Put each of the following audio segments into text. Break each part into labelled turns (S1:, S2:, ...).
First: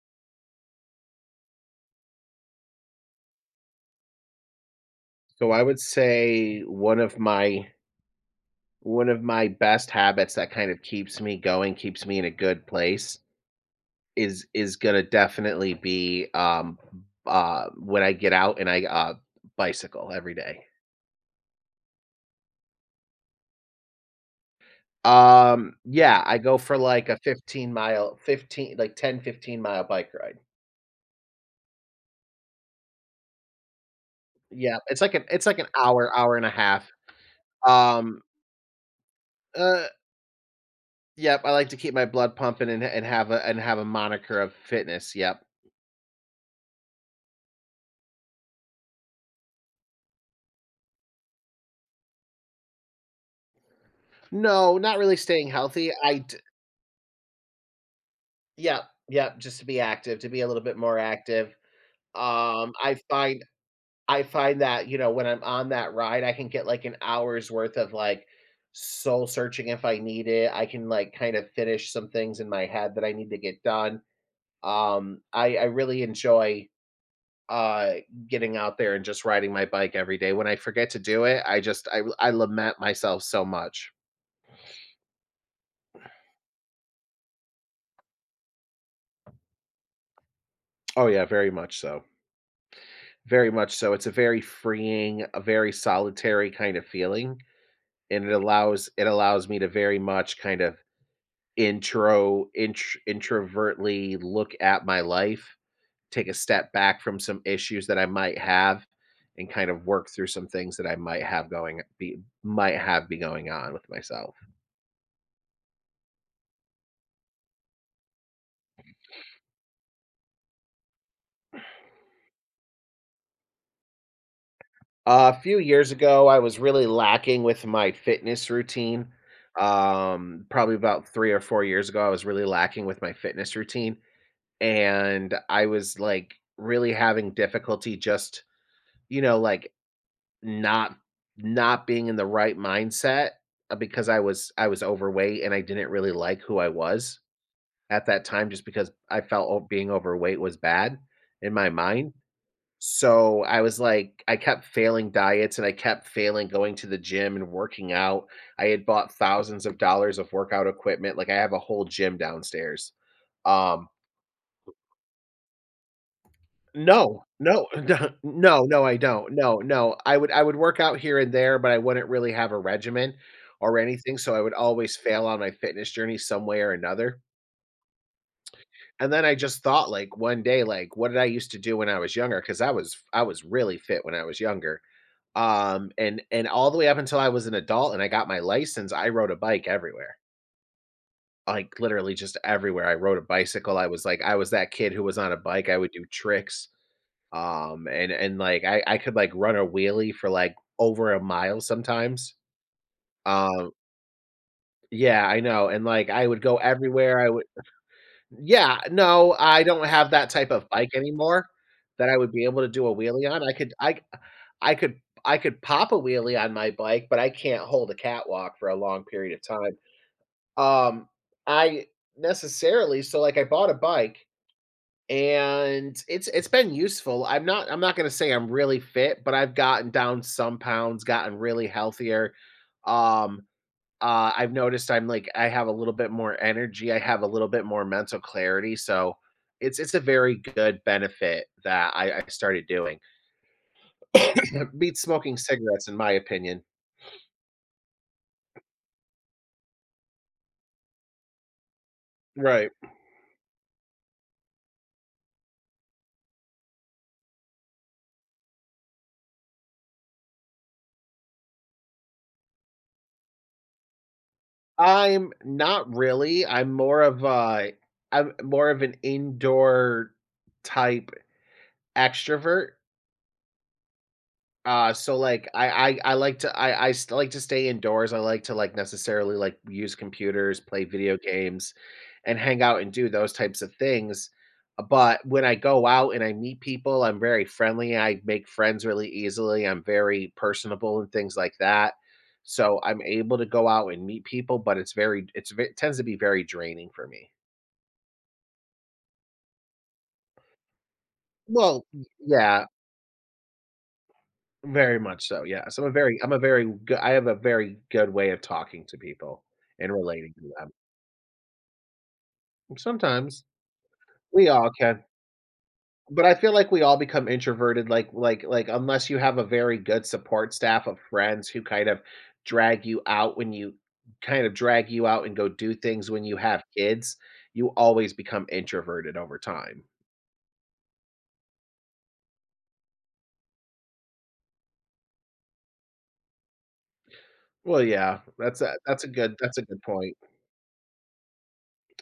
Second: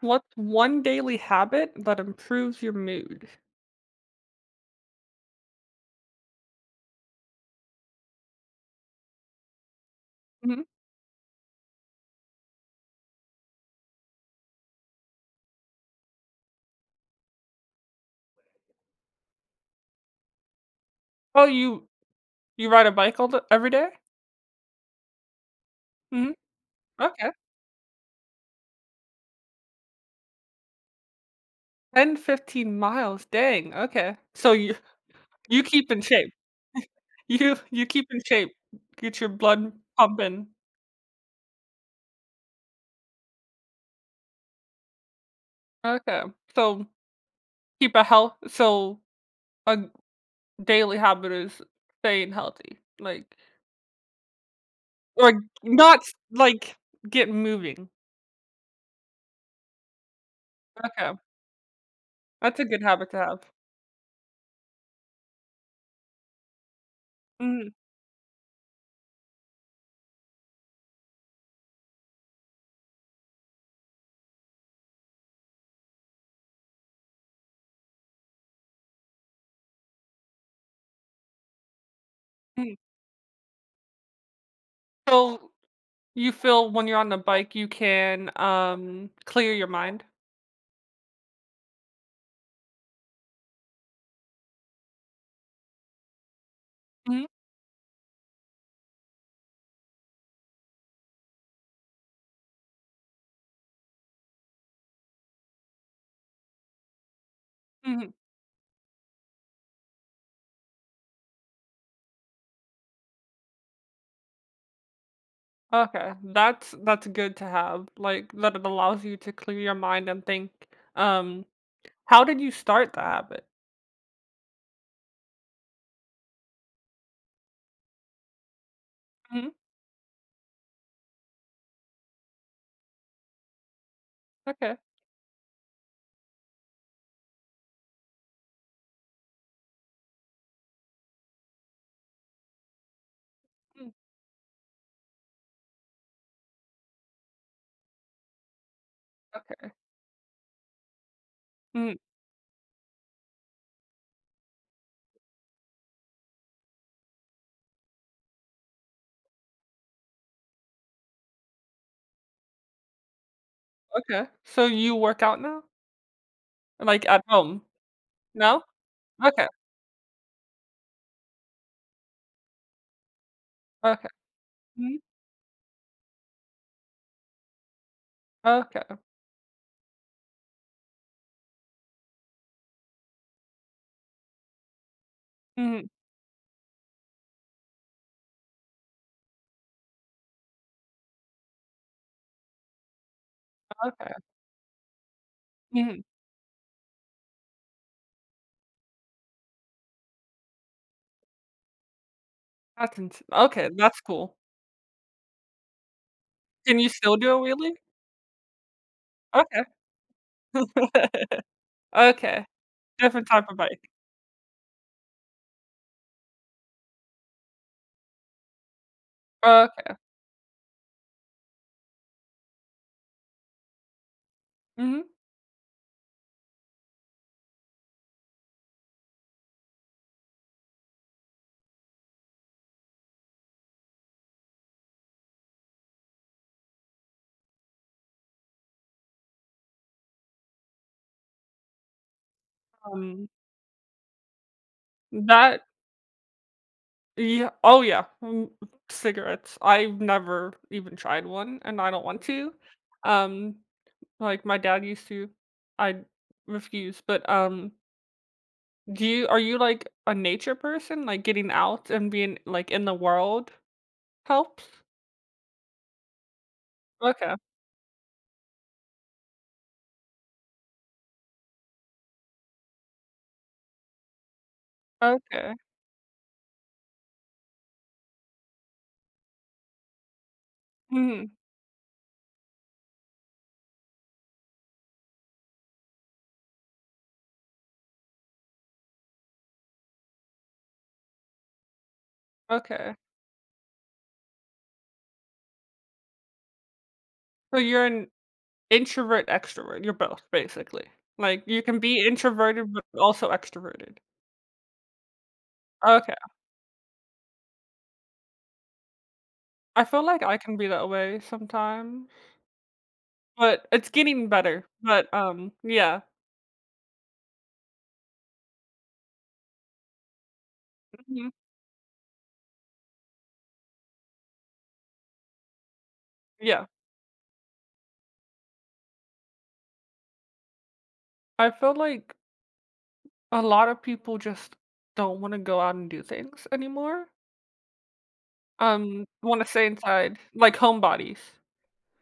S1: What's one daily habit that improves your mood?
S2: So I would say one of my best habits that
S1: Mhm.
S2: kind of keeps me going, keeps me in a good place is gonna definitely be when I get out and I bicycle every day.
S1: Oh, you ride a bike all the every day?
S2: Yeah,
S1: Mhm.
S2: I go for like a
S1: Okay.
S2: 15 mile 15 like 10-15 mile bike ride.
S1: 10-15 miles, dang, okay. So you
S2: Yeah, it's like an it's like
S1: you
S2: an
S1: keep in
S2: hour,
S1: shape.
S2: hour and a half.
S1: You keep in
S2: Um
S1: shape. Get your blood
S2: uh
S1: pumping.
S2: yep, I like to keep my blood pumping and have a moniker of fitness. Yep.
S1: Okay. So keep a health, so a g- daily habit is staying healthy, like,
S2: No, not really
S1: or g-
S2: staying healthy.
S1: not s-
S2: I d
S1: like get moving.
S2: Yep, yep, just to be active, to be a little bit more
S1: Okay.
S2: active.
S1: That's a
S2: Um,
S1: good
S2: I
S1: habit to
S2: find
S1: have.
S2: I find that, when I'm on that ride, I can get, like, an hour's
S1: Mhm,
S2: worth of, like, soul searching if I need it. I can, like, kind of finish some things in my head that I need to get done. I really enjoy, uh, getting out there and just riding my bike every day. When I forget to do it, I just I
S1: mhm.
S2: lament myself so much.
S1: So you feel when you're on the bike, you can, clear your mind?
S2: Oh, yeah, very much so. Very much so. It's a very freeing, a very solitary kind of
S1: Mhm,
S2: feeling, and it allows me to very much kind of introvertly look at my life, take a step back from some issues that I
S1: mhm.
S2: might have, and kind of work through some things that I might have going be might have be going on with myself.
S1: Okay, that's good to have, like, that it allows you to clear your mind and think, um, how did you start the habit?
S2: A few years ago, I was really lacking with my fitness routine.
S1: Mhm,
S2: Probably about 3 or 4 years ago, I was really lacking with my fitness routine,
S1: okay,
S2: and I was, like, really having difficulty just, you know, like, not not being in the right mindset,
S1: mm,
S2: because I was overweight and I didn't really like who I was at that time just because I felt o
S1: okay,
S2: being overweight was bad in my
S1: mm,
S2: mind. So, I was like I kept failing diets and I kept failing going to the gym and working out. I had bought thousands of dollars of workout equipment. Like, I have a whole gym downstairs. um,
S1: okay. So you work out now? Like, at
S2: No,
S1: home?
S2: no, no,
S1: No?
S2: no, no, I don't.
S1: Okay,
S2: No, no. I would work out here and there, but I wouldn't really have a regimen or
S1: okay,
S2: anything, so I would always
S1: mhm,
S2: fail on my fitness journey some way or another.
S1: okay,
S2: And then I just thought, like, one day, like, what did I used to do when I was younger, because I was really fit when I was younger.
S1: mhm,
S2: And all the way up until I was an adult and I got my license, I rode a bike everywhere. Like, literally just everywhere. I rode a bicycle.
S1: okay,
S2: I was that kid who was on a bike. I would
S1: mhm,
S2: do tricks. And, like, I could, like, run a wheelie for, like, over a mile sometimes.
S1: that's ins okay,
S2: Um
S1: that's cool.
S2: Yeah, I know, and, like, I would go
S1: Can you still
S2: everywhere, I
S1: do a
S2: would
S1: wheelie?
S2: yeah, no,
S1: Okay.
S2: I don't have that type of bike anymore that I would be
S1: Okay,
S2: able to do a
S1: different
S2: wheelie
S1: type
S2: on.
S1: of bike.
S2: I could I could pop a wheelie on my bike, but I can't hold a catwalk for a long period of time.
S1: Okay,
S2: Um, I necessarily so, like, I bought a bike,
S1: mhm.
S2: and it's been useful. I'm not gonna say I'm really fit, but I've gotten down some pounds, gotten really healthier. Um, I've noticed I have a little bit more energy. I have a little bit more mental clarity. So it's a very good benefit that I started doing.
S1: Um,
S2: Beats smoking
S1: that
S2: cigarettes, in my opinion.
S1: Yeah, oh yeah, mm, cigarettes. I've never even tried one, and I don't want to.
S2: Right.
S1: Um, like my dad used to, I refuse. But do you are you like a nature person? Like getting out and being like in the world helps.
S2: I'm not really.
S1: Okay,
S2: I'm more of an indoor type extrovert. So, like,
S1: okay,
S2: I like to I st like to stay indoors, I like to, like, necessarily, like, use computers, play video
S1: hmm,
S2: games, and hang out and do those types of things, but when I go out and I meet people, I'm very friendly, I make friends really easily, I'm very personable and things like that, so
S1: okay.
S2: I'm able to go out and meet people, but it tends to be very draining for me.
S1: So you're an introvert extrovert. You're both basically. Like you can
S2: Well, y
S1: be
S2: yeah.
S1: introverted but also extroverted.
S2: Very much so, yeah. So,
S1: Okay,
S2: I have a very good way of talking to people
S1: I
S2: and
S1: feel like
S2: relating
S1: I
S2: to
S1: can be
S2: them.
S1: that way sometimes.
S2: Sometimes.
S1: But it's getting
S2: We
S1: better,
S2: all can.
S1: but, yeah.
S2: But I feel like we all become introverted, unless you have a very good support staff of
S1: Mhm.
S2: friends who kind of drag you out when you kind of drag you out and go do things when you have
S1: Yeah.
S2: kids, you always become introverted over time.
S1: I feel like a lot of people just don't wanna go out and do things anymore,
S2: Well, yeah,
S1: wanna
S2: that's a
S1: stay
S2: good point.
S1: inside, like homebodies,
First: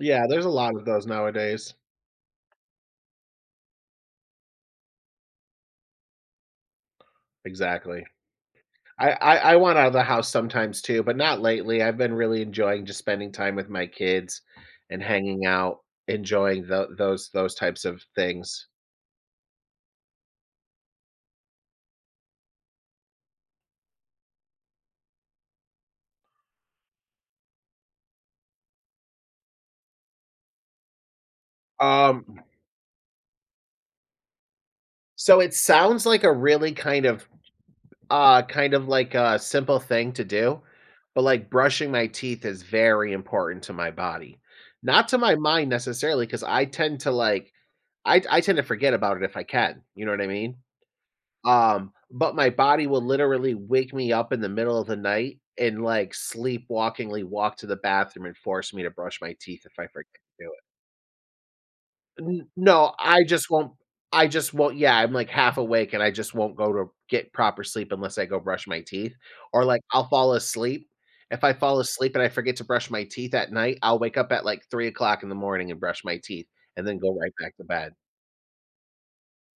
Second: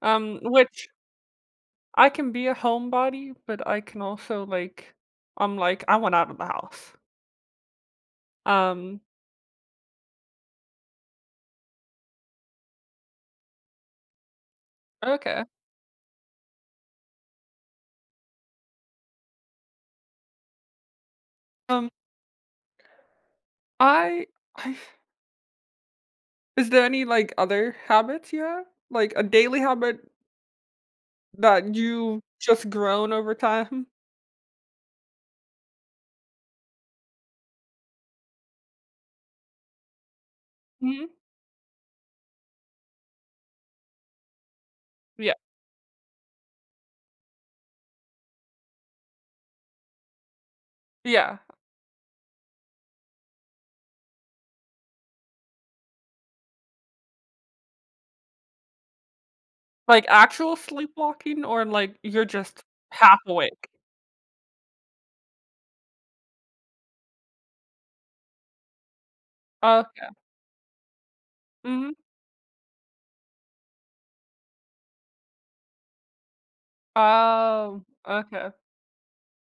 S2: Yeah, there's a lot of
S1: which
S2: those nowadays.
S1: I can be a homebody, but I can also, like, I'm like, "I want out of the house."
S2: Exactly.
S1: Um,
S2: I want out of the house sometimes too, but not lately. I've been really enjoying just spending time with my kids and
S1: okay.
S2: hanging out, enjoying those types of things.
S1: Um, I I Is there any, like, other habits you have? Like, a daily habit that you've
S2: Um,
S1: just grown over time?
S2: so it sounds like a really kind of like a simple thing to do,
S1: Mhm.
S2: but, like, brushing my teeth is very important to my body. Not to
S1: Yeah.
S2: my mind necessarily, because I tend to forget about it if I can. You know what I mean?
S1: Yeah.
S2: But my body will literally wake me up in the middle of the night and, like, sleepwalkingly walk to the bathroom and force me to brush my teeth if I forget
S1: Like,
S2: to do
S1: actual sleepwalking, or, like,
S2: it.
S1: you're
S2: N
S1: just
S2: no,
S1: half awake?
S2: I just won't yeah, I'm, like, half awake, and I just won't go to get proper sleep unless I go brush my teeth, or, like, I'll
S1: Okay.
S2: fall asleep. If I fall
S1: Mhm.
S2: asleep and I forget to brush my teeth at night, I'll wake up at, like, 3 o'clock in the morning and brush my teeth and then go right back to
S1: Oh,
S2: bed.
S1: okay.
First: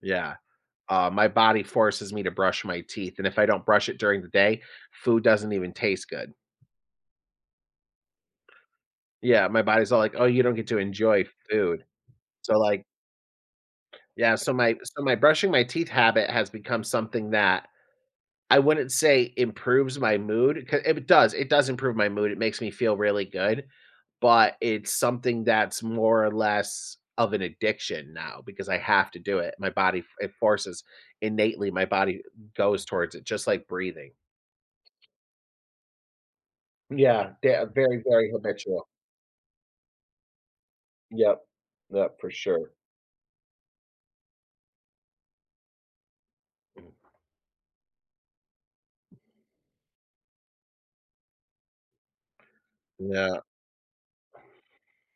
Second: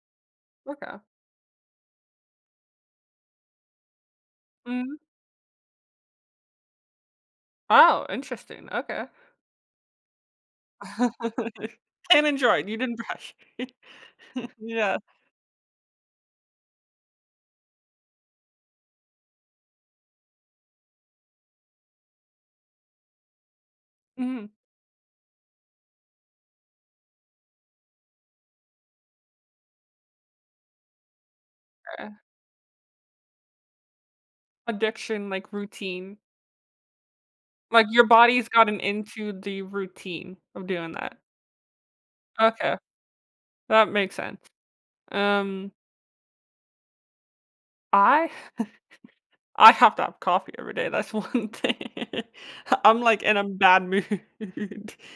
S2: Yeah.
S1: Okay.
S2: My body forces me to brush my teeth, and if I don't brush it during the day,
S1: Mhm.
S2: food doesn't even taste good.
S1: Oh, interesting, okay.
S2: Yeah, my body's all like, "Oh, you don't get to enjoy food."
S1: And
S2: So,
S1: enjoyed, you
S2: like,
S1: didn't brush.
S2: yeah, so
S1: Yeah.
S2: my brushing my teeth habit has become something that I wouldn't say improves my mood. 'Cau It does, it does improve my mood, it makes me feel really good,
S1: Mhm,
S2: but it's something that's more or less of an addiction now because I have to do it. My body, it forces innately, my
S1: okay.
S2: body goes towards it, just like breathing.
S1: Addiction, like, routine.
S2: Yeah, they're
S1: Like,
S2: very,
S1: your
S2: very
S1: body's gotten
S2: habitual.
S1: into the routine of doing that.
S2: Yep. Yep, for sure.
S1: Okay, that makes sense. Um, I I have to have coffee every day, that's one thing. I'm, like, in
S2: Yeah.
S1: a bad mood,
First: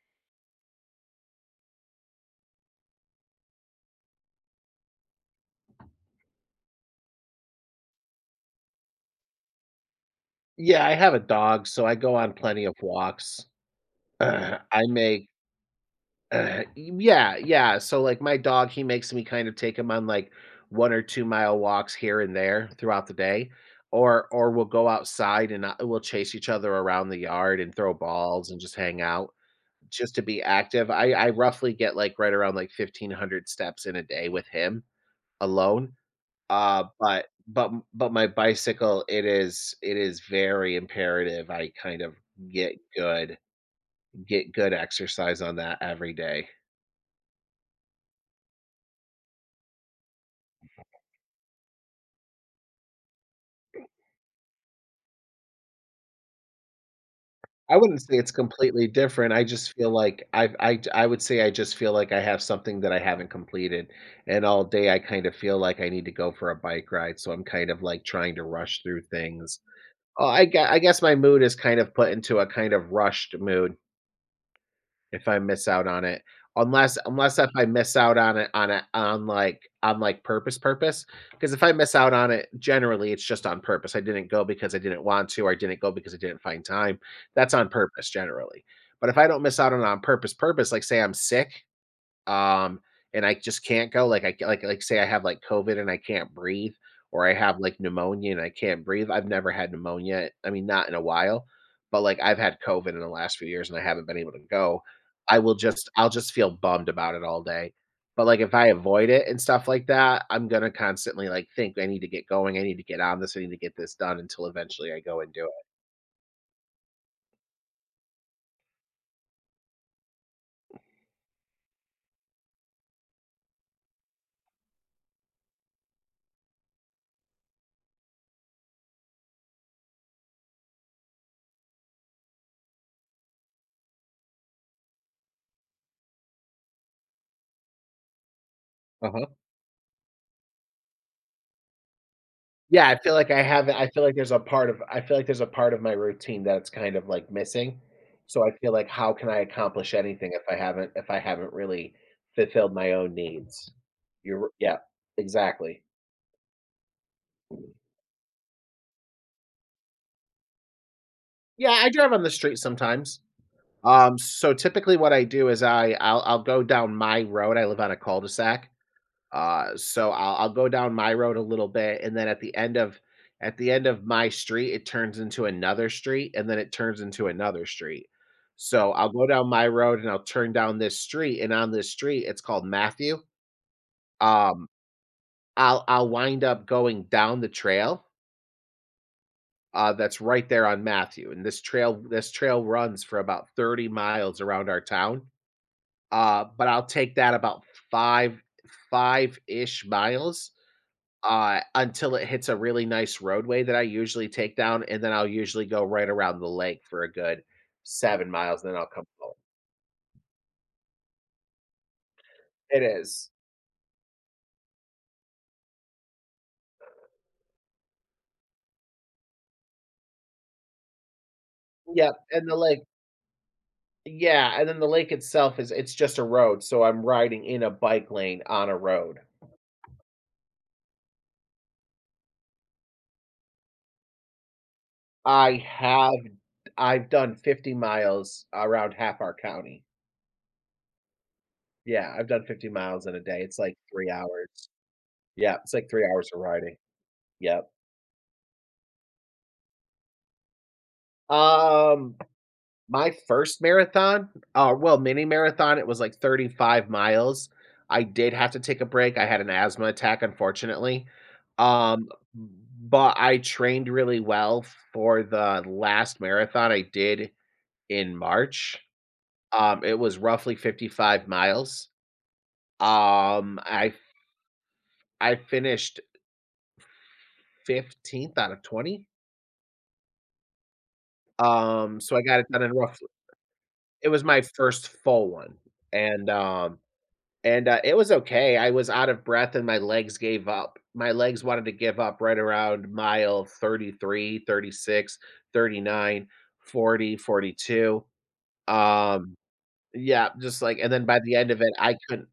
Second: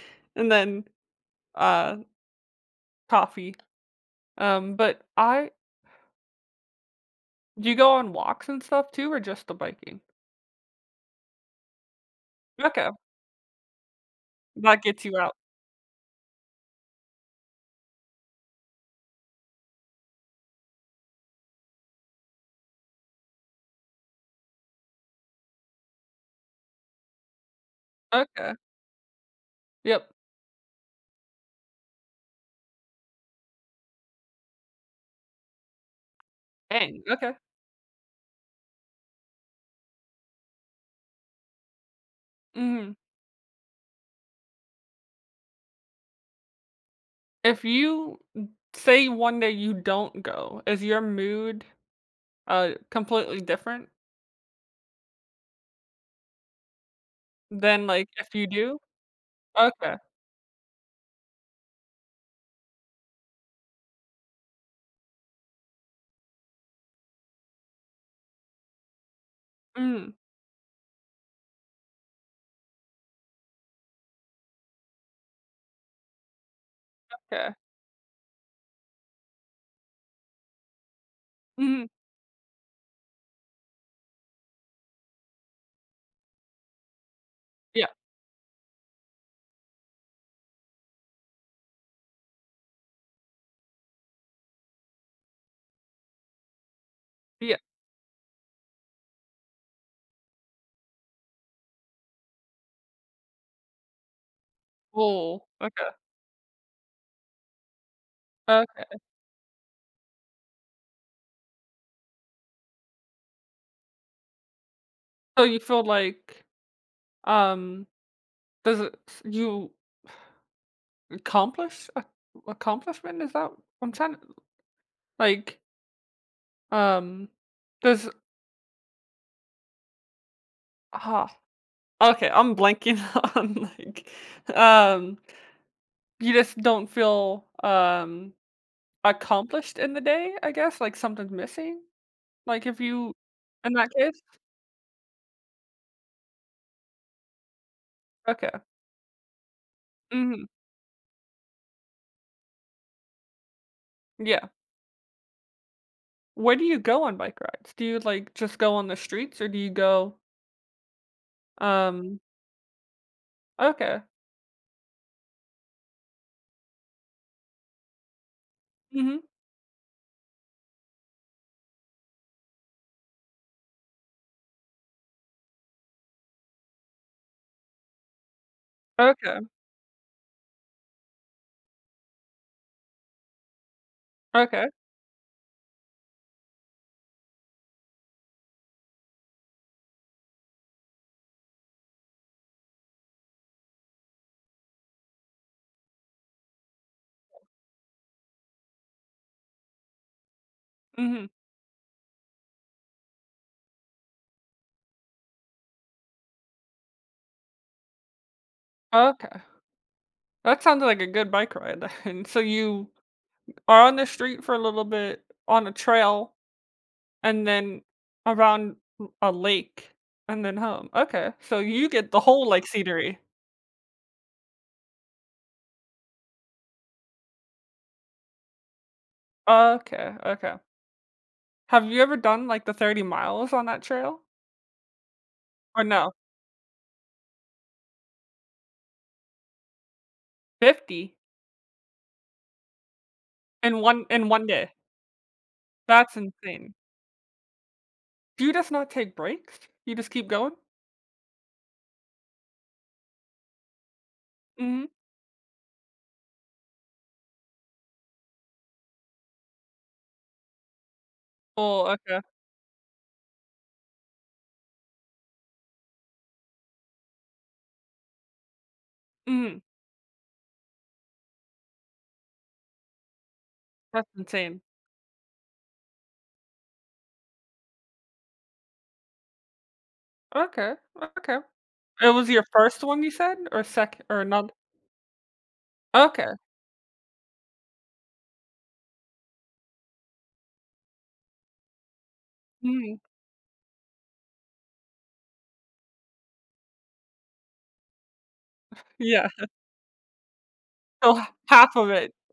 S1: and then, uh, coffee, but I do you go on walks and stuff too, or just the biking?
S2: Yeah, I have a dog, so I go on plenty of
S1: Okay,
S2: walks. I
S1: that gets you
S2: make
S1: out.
S2: yeah, yeah, so, like, my dog, he makes me kind of take him on, like, 1 or 2-mile walks here and there throughout the day, or we'll go outside and, we'll chase each other around the yard and throw balls
S1: Okay,
S2: and just hang out
S1: yep,
S2: just to be active. I roughly get, like, right around, like, 1,500 steps in a day with him alone. Uh,
S1: dang,
S2: but
S1: okay,
S2: but but my bicycle, it is very imperative I kind of get
S1: mhm.
S2: good get good exercise on that every day.
S1: If you, say one day you don't go, is your mood, completely different
S2: I
S1: than,
S2: wouldn't
S1: like,
S2: say it's
S1: if you do?
S2: completely different, I just feel
S1: Okay,
S2: like I would say, I just feel like I have something that I haven't completed, and all day I kind of feel like I need to go for a bike ride, so I'm kind of, like, trying to rush through things.
S1: mhm,
S2: Oh, I guess my mood is kind of put into a kind of rushed mood if I miss out on it, unless if
S1: okay,
S2: I miss out on it on, like, purpose purpose, because if I
S1: mhm,
S2: miss out on it, generally, it's just on purpose. I didn't go because I didn't want to, or I didn't go because I didn't find time. That's on
S1: yeah,
S2: purpose generally. But if I don't miss out on it on purpose purpose, like, say I'm sick, um, and I just can't go, like, I c like, say I have, like, COVID and I can't breathe, or I have,
S1: yeah,
S2: like, pneumonia and I can't breathe. I've never had pneumonia, I mean, not in a while, but, like, I've had COVID in the last few years and I haven't been able to go.
S1: oh, okay,
S2: I'll just feel bummed about it all day. But, like, if I
S1: okay.
S2: avoid it and stuff like that, I'm gonna constantly, like, think, "I need to get going. I need to get on this. I need to get this done," until eventually I go and do
S1: So
S2: it.
S1: you feel like, um, does it you accomplish a accomplishment? Is that what I'm trying to, like, um, does ah, okay, I'm blanking on, like, um, you just don't feel,
S2: Uh-huh.
S1: accomplished in the day, I guess? Like, something's missing? Like, if
S2: Yeah, I
S1: you
S2: feel like I have
S1: in
S2: I
S1: that
S2: feel like
S1: case?
S2: there's a part of I feel like there's a part of my routine that's kind of, like, missing. So I
S1: Okay.
S2: feel like how can I accomplish anything
S1: Mhm.
S2: if I haven't really fulfilled my own needs? You're
S1: Yeah.
S2: r yeah, exactly.
S1: Where do you go on bike rides? Do you, like, just go on the streets, or do you go,
S2: Yeah, I drive
S1: um
S2: on the street sometimes.
S1: okay.
S2: So typically what I do is I'll go down my road. I live on a cul-de-sac.
S1: Mhm.
S2: So I'll go down my road a little bit and then at the end of my street it turns into another street and then it turns into another street. So I'll go down
S1: Okay.
S2: my road and I'll turn down this street, and on this street it's called Matthew. Um,
S1: Okay.
S2: I'll wind up going down the trail that's right there on Matthew, and this trail runs for about 30 miles around our town. But I'll take that about 5 5-ish miles,
S1: Mhm.
S2: until it hits a really nice roadway that I usually take down, and then I'll usually go right around the lake for a good 7 miles, and then I'll come home.
S1: Okay. That sounded like a good bike ride, and so
S2: It
S1: you
S2: is.
S1: are on the street for a little bit, on a trail, and then around a lake, and then home. Okay, so you get
S2: Yep,
S1: the
S2: and
S1: whole,
S2: the
S1: like,
S2: lake
S1: scenery.
S2: Yeah, and then the lake itself is it's just a road, so I'm riding in a bike lane on a road.
S1: Okay, okay. Have you ever done, like, the 30 miles on that trail?
S2: I
S1: Or no?
S2: have I've done 50 miles around Happar County.
S1: 50?
S2: Yeah, I've done 50 miles in a day, it's like
S1: In one
S2: 3
S1: in one
S2: hours.
S1: day?
S2: Yeah, it's like 3
S1: That's
S2: hours of
S1: insane.
S2: riding. Yep.
S1: Do you just not take breaks? You just keep going?
S2: Um, my first marathon,
S1: Mhm.
S2: well, mini marathon, it was like 35 miles. I did have to take a break. I had an asthma attack, unfortunately.
S1: Oh,
S2: Um,
S1: okay.
S2: but I trained really well for the last marathon I did in March.
S1: Mhm.
S2: It was roughly 55 miles. Um, I
S1: That's insane.
S2: I finished 15th out of 20.
S1: Okay, okay. It
S2: So I
S1: was
S2: got
S1: your
S2: it done in
S1: first
S2: rough
S1: one you said? Or second,
S2: It was
S1: or
S2: my
S1: not.
S2: first full one, and,
S1: Okay.
S2: um and, it was okay. I was out of breath and my legs gave up. My legs wanted to give up right around
S1: Mhm.
S2: mile 33, 36, 39, 40, 42.
S1: Yeah.
S2: um Yeah, just like and then
S1: So
S2: by
S1: h
S2: the end of it,
S1: half of
S2: I
S1: it.
S2: couldn't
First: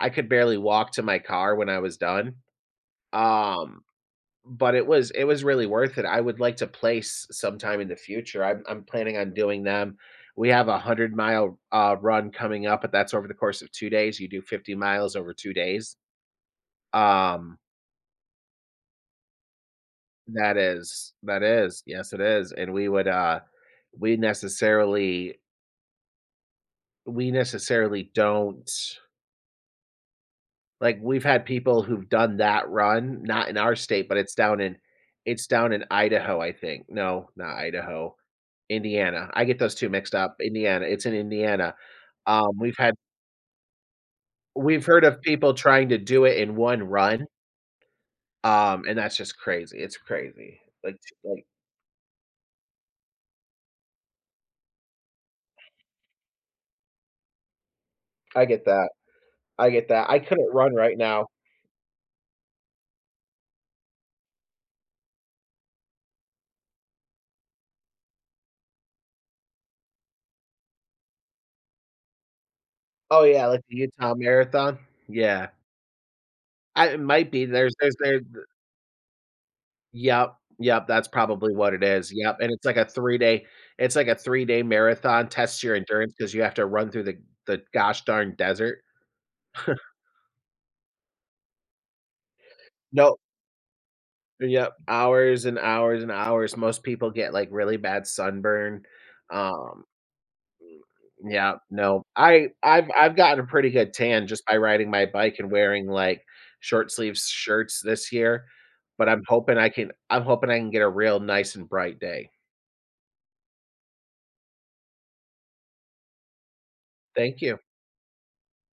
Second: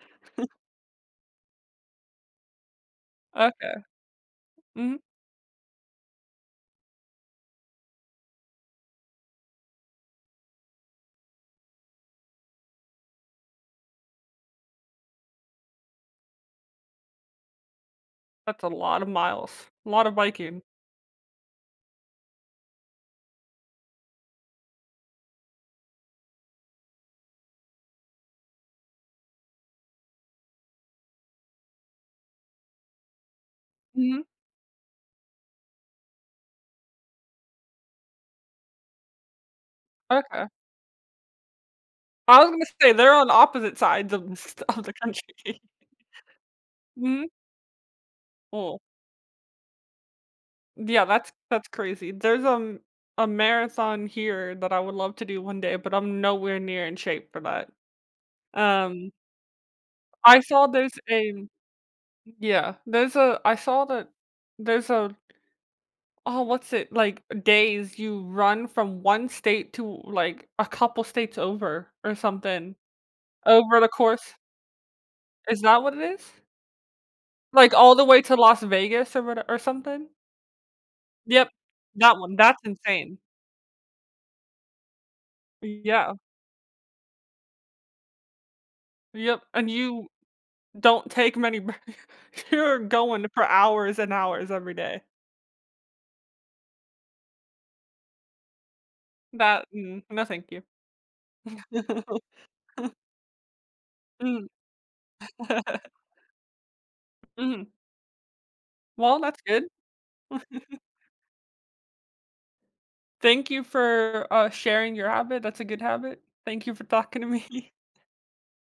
S2: I could barely walk to my car when I was done, um
S1: Okay.
S2: but
S1: Mhm.
S2: it was really worth it. I would like to place sometime in the future. I'm planning on doing them. We have a 100 mile, run coming up, but that's over the course of 2 days. You do 50 miles over 2 days. Um,
S1: That's a lot of miles. A lot of
S2: that
S1: biking.
S2: is. Yes, it is, and we would, we necessarily we necessarily don't, like, we've had people who've done that run, not in our state, but
S1: Mhm.
S2: it's down in Idaho, I think. No, not Idaho. Indiana. I get those 2 mixed up.
S1: Okay.
S2: Indiana, it's in Indiana.
S1: I was
S2: Um,
S1: gonna
S2: we've
S1: say
S2: had
S1: they're on opposite sides of the s of
S2: we've
S1: the
S2: heard of people
S1: country.
S2: trying to do it in 1 run,
S1: Mhm. Oh.
S2: and that's just crazy. It's crazy.
S1: Yeah, that's that's crazy. There's, a marathon here that I would love to do one day, but I'm nowhere near in shape for that.
S2: I get that.
S1: Um,
S2: I get that. I
S1: I
S2: couldn't
S1: saw
S2: run right
S1: there's
S2: now.
S1: a Yeah. There's a I saw that there's a Oh, what's it like days you run from one state to, like, a couple states over or something
S2: Oh, yeah, like the
S1: over the
S2: Utah
S1: course,
S2: Marathon? Yeah.
S1: is that what it is?
S2: I It might be.
S1: Like,
S2: There's
S1: all the
S2: there
S1: way to Las Vegas or what or something?
S2: Yep, yep, that's
S1: Yep,
S2: probably what it is.
S1: that
S2: Yep,
S1: one,
S2: and
S1: that's insane.
S2: it's like a three-day marathon. Tests your endurance
S1: Yeah,
S2: because you have to run through the gosh darn desert.
S1: yep, and you don't take many br you're
S2: No.
S1: going for hours and hours
S2: Yep,
S1: every day.
S2: hours and hours and hours. Most people get, like, really bad sunburn.
S1: That
S2: Um,
S1: mm, no, thank you.
S2: yeah, no. I've gotten a pretty good tan just
S1: Mm.
S2: by riding my bike and wearing, like, short sleeve
S1: Mhm.
S2: shirts this year, but
S1: Well, that's good.
S2: I'm hoping I can get a real nice and bright day.
S1: Thank you for, sharing your habit, that's a good habit. Thank you for talking to
S2: Thank you.
S1: me.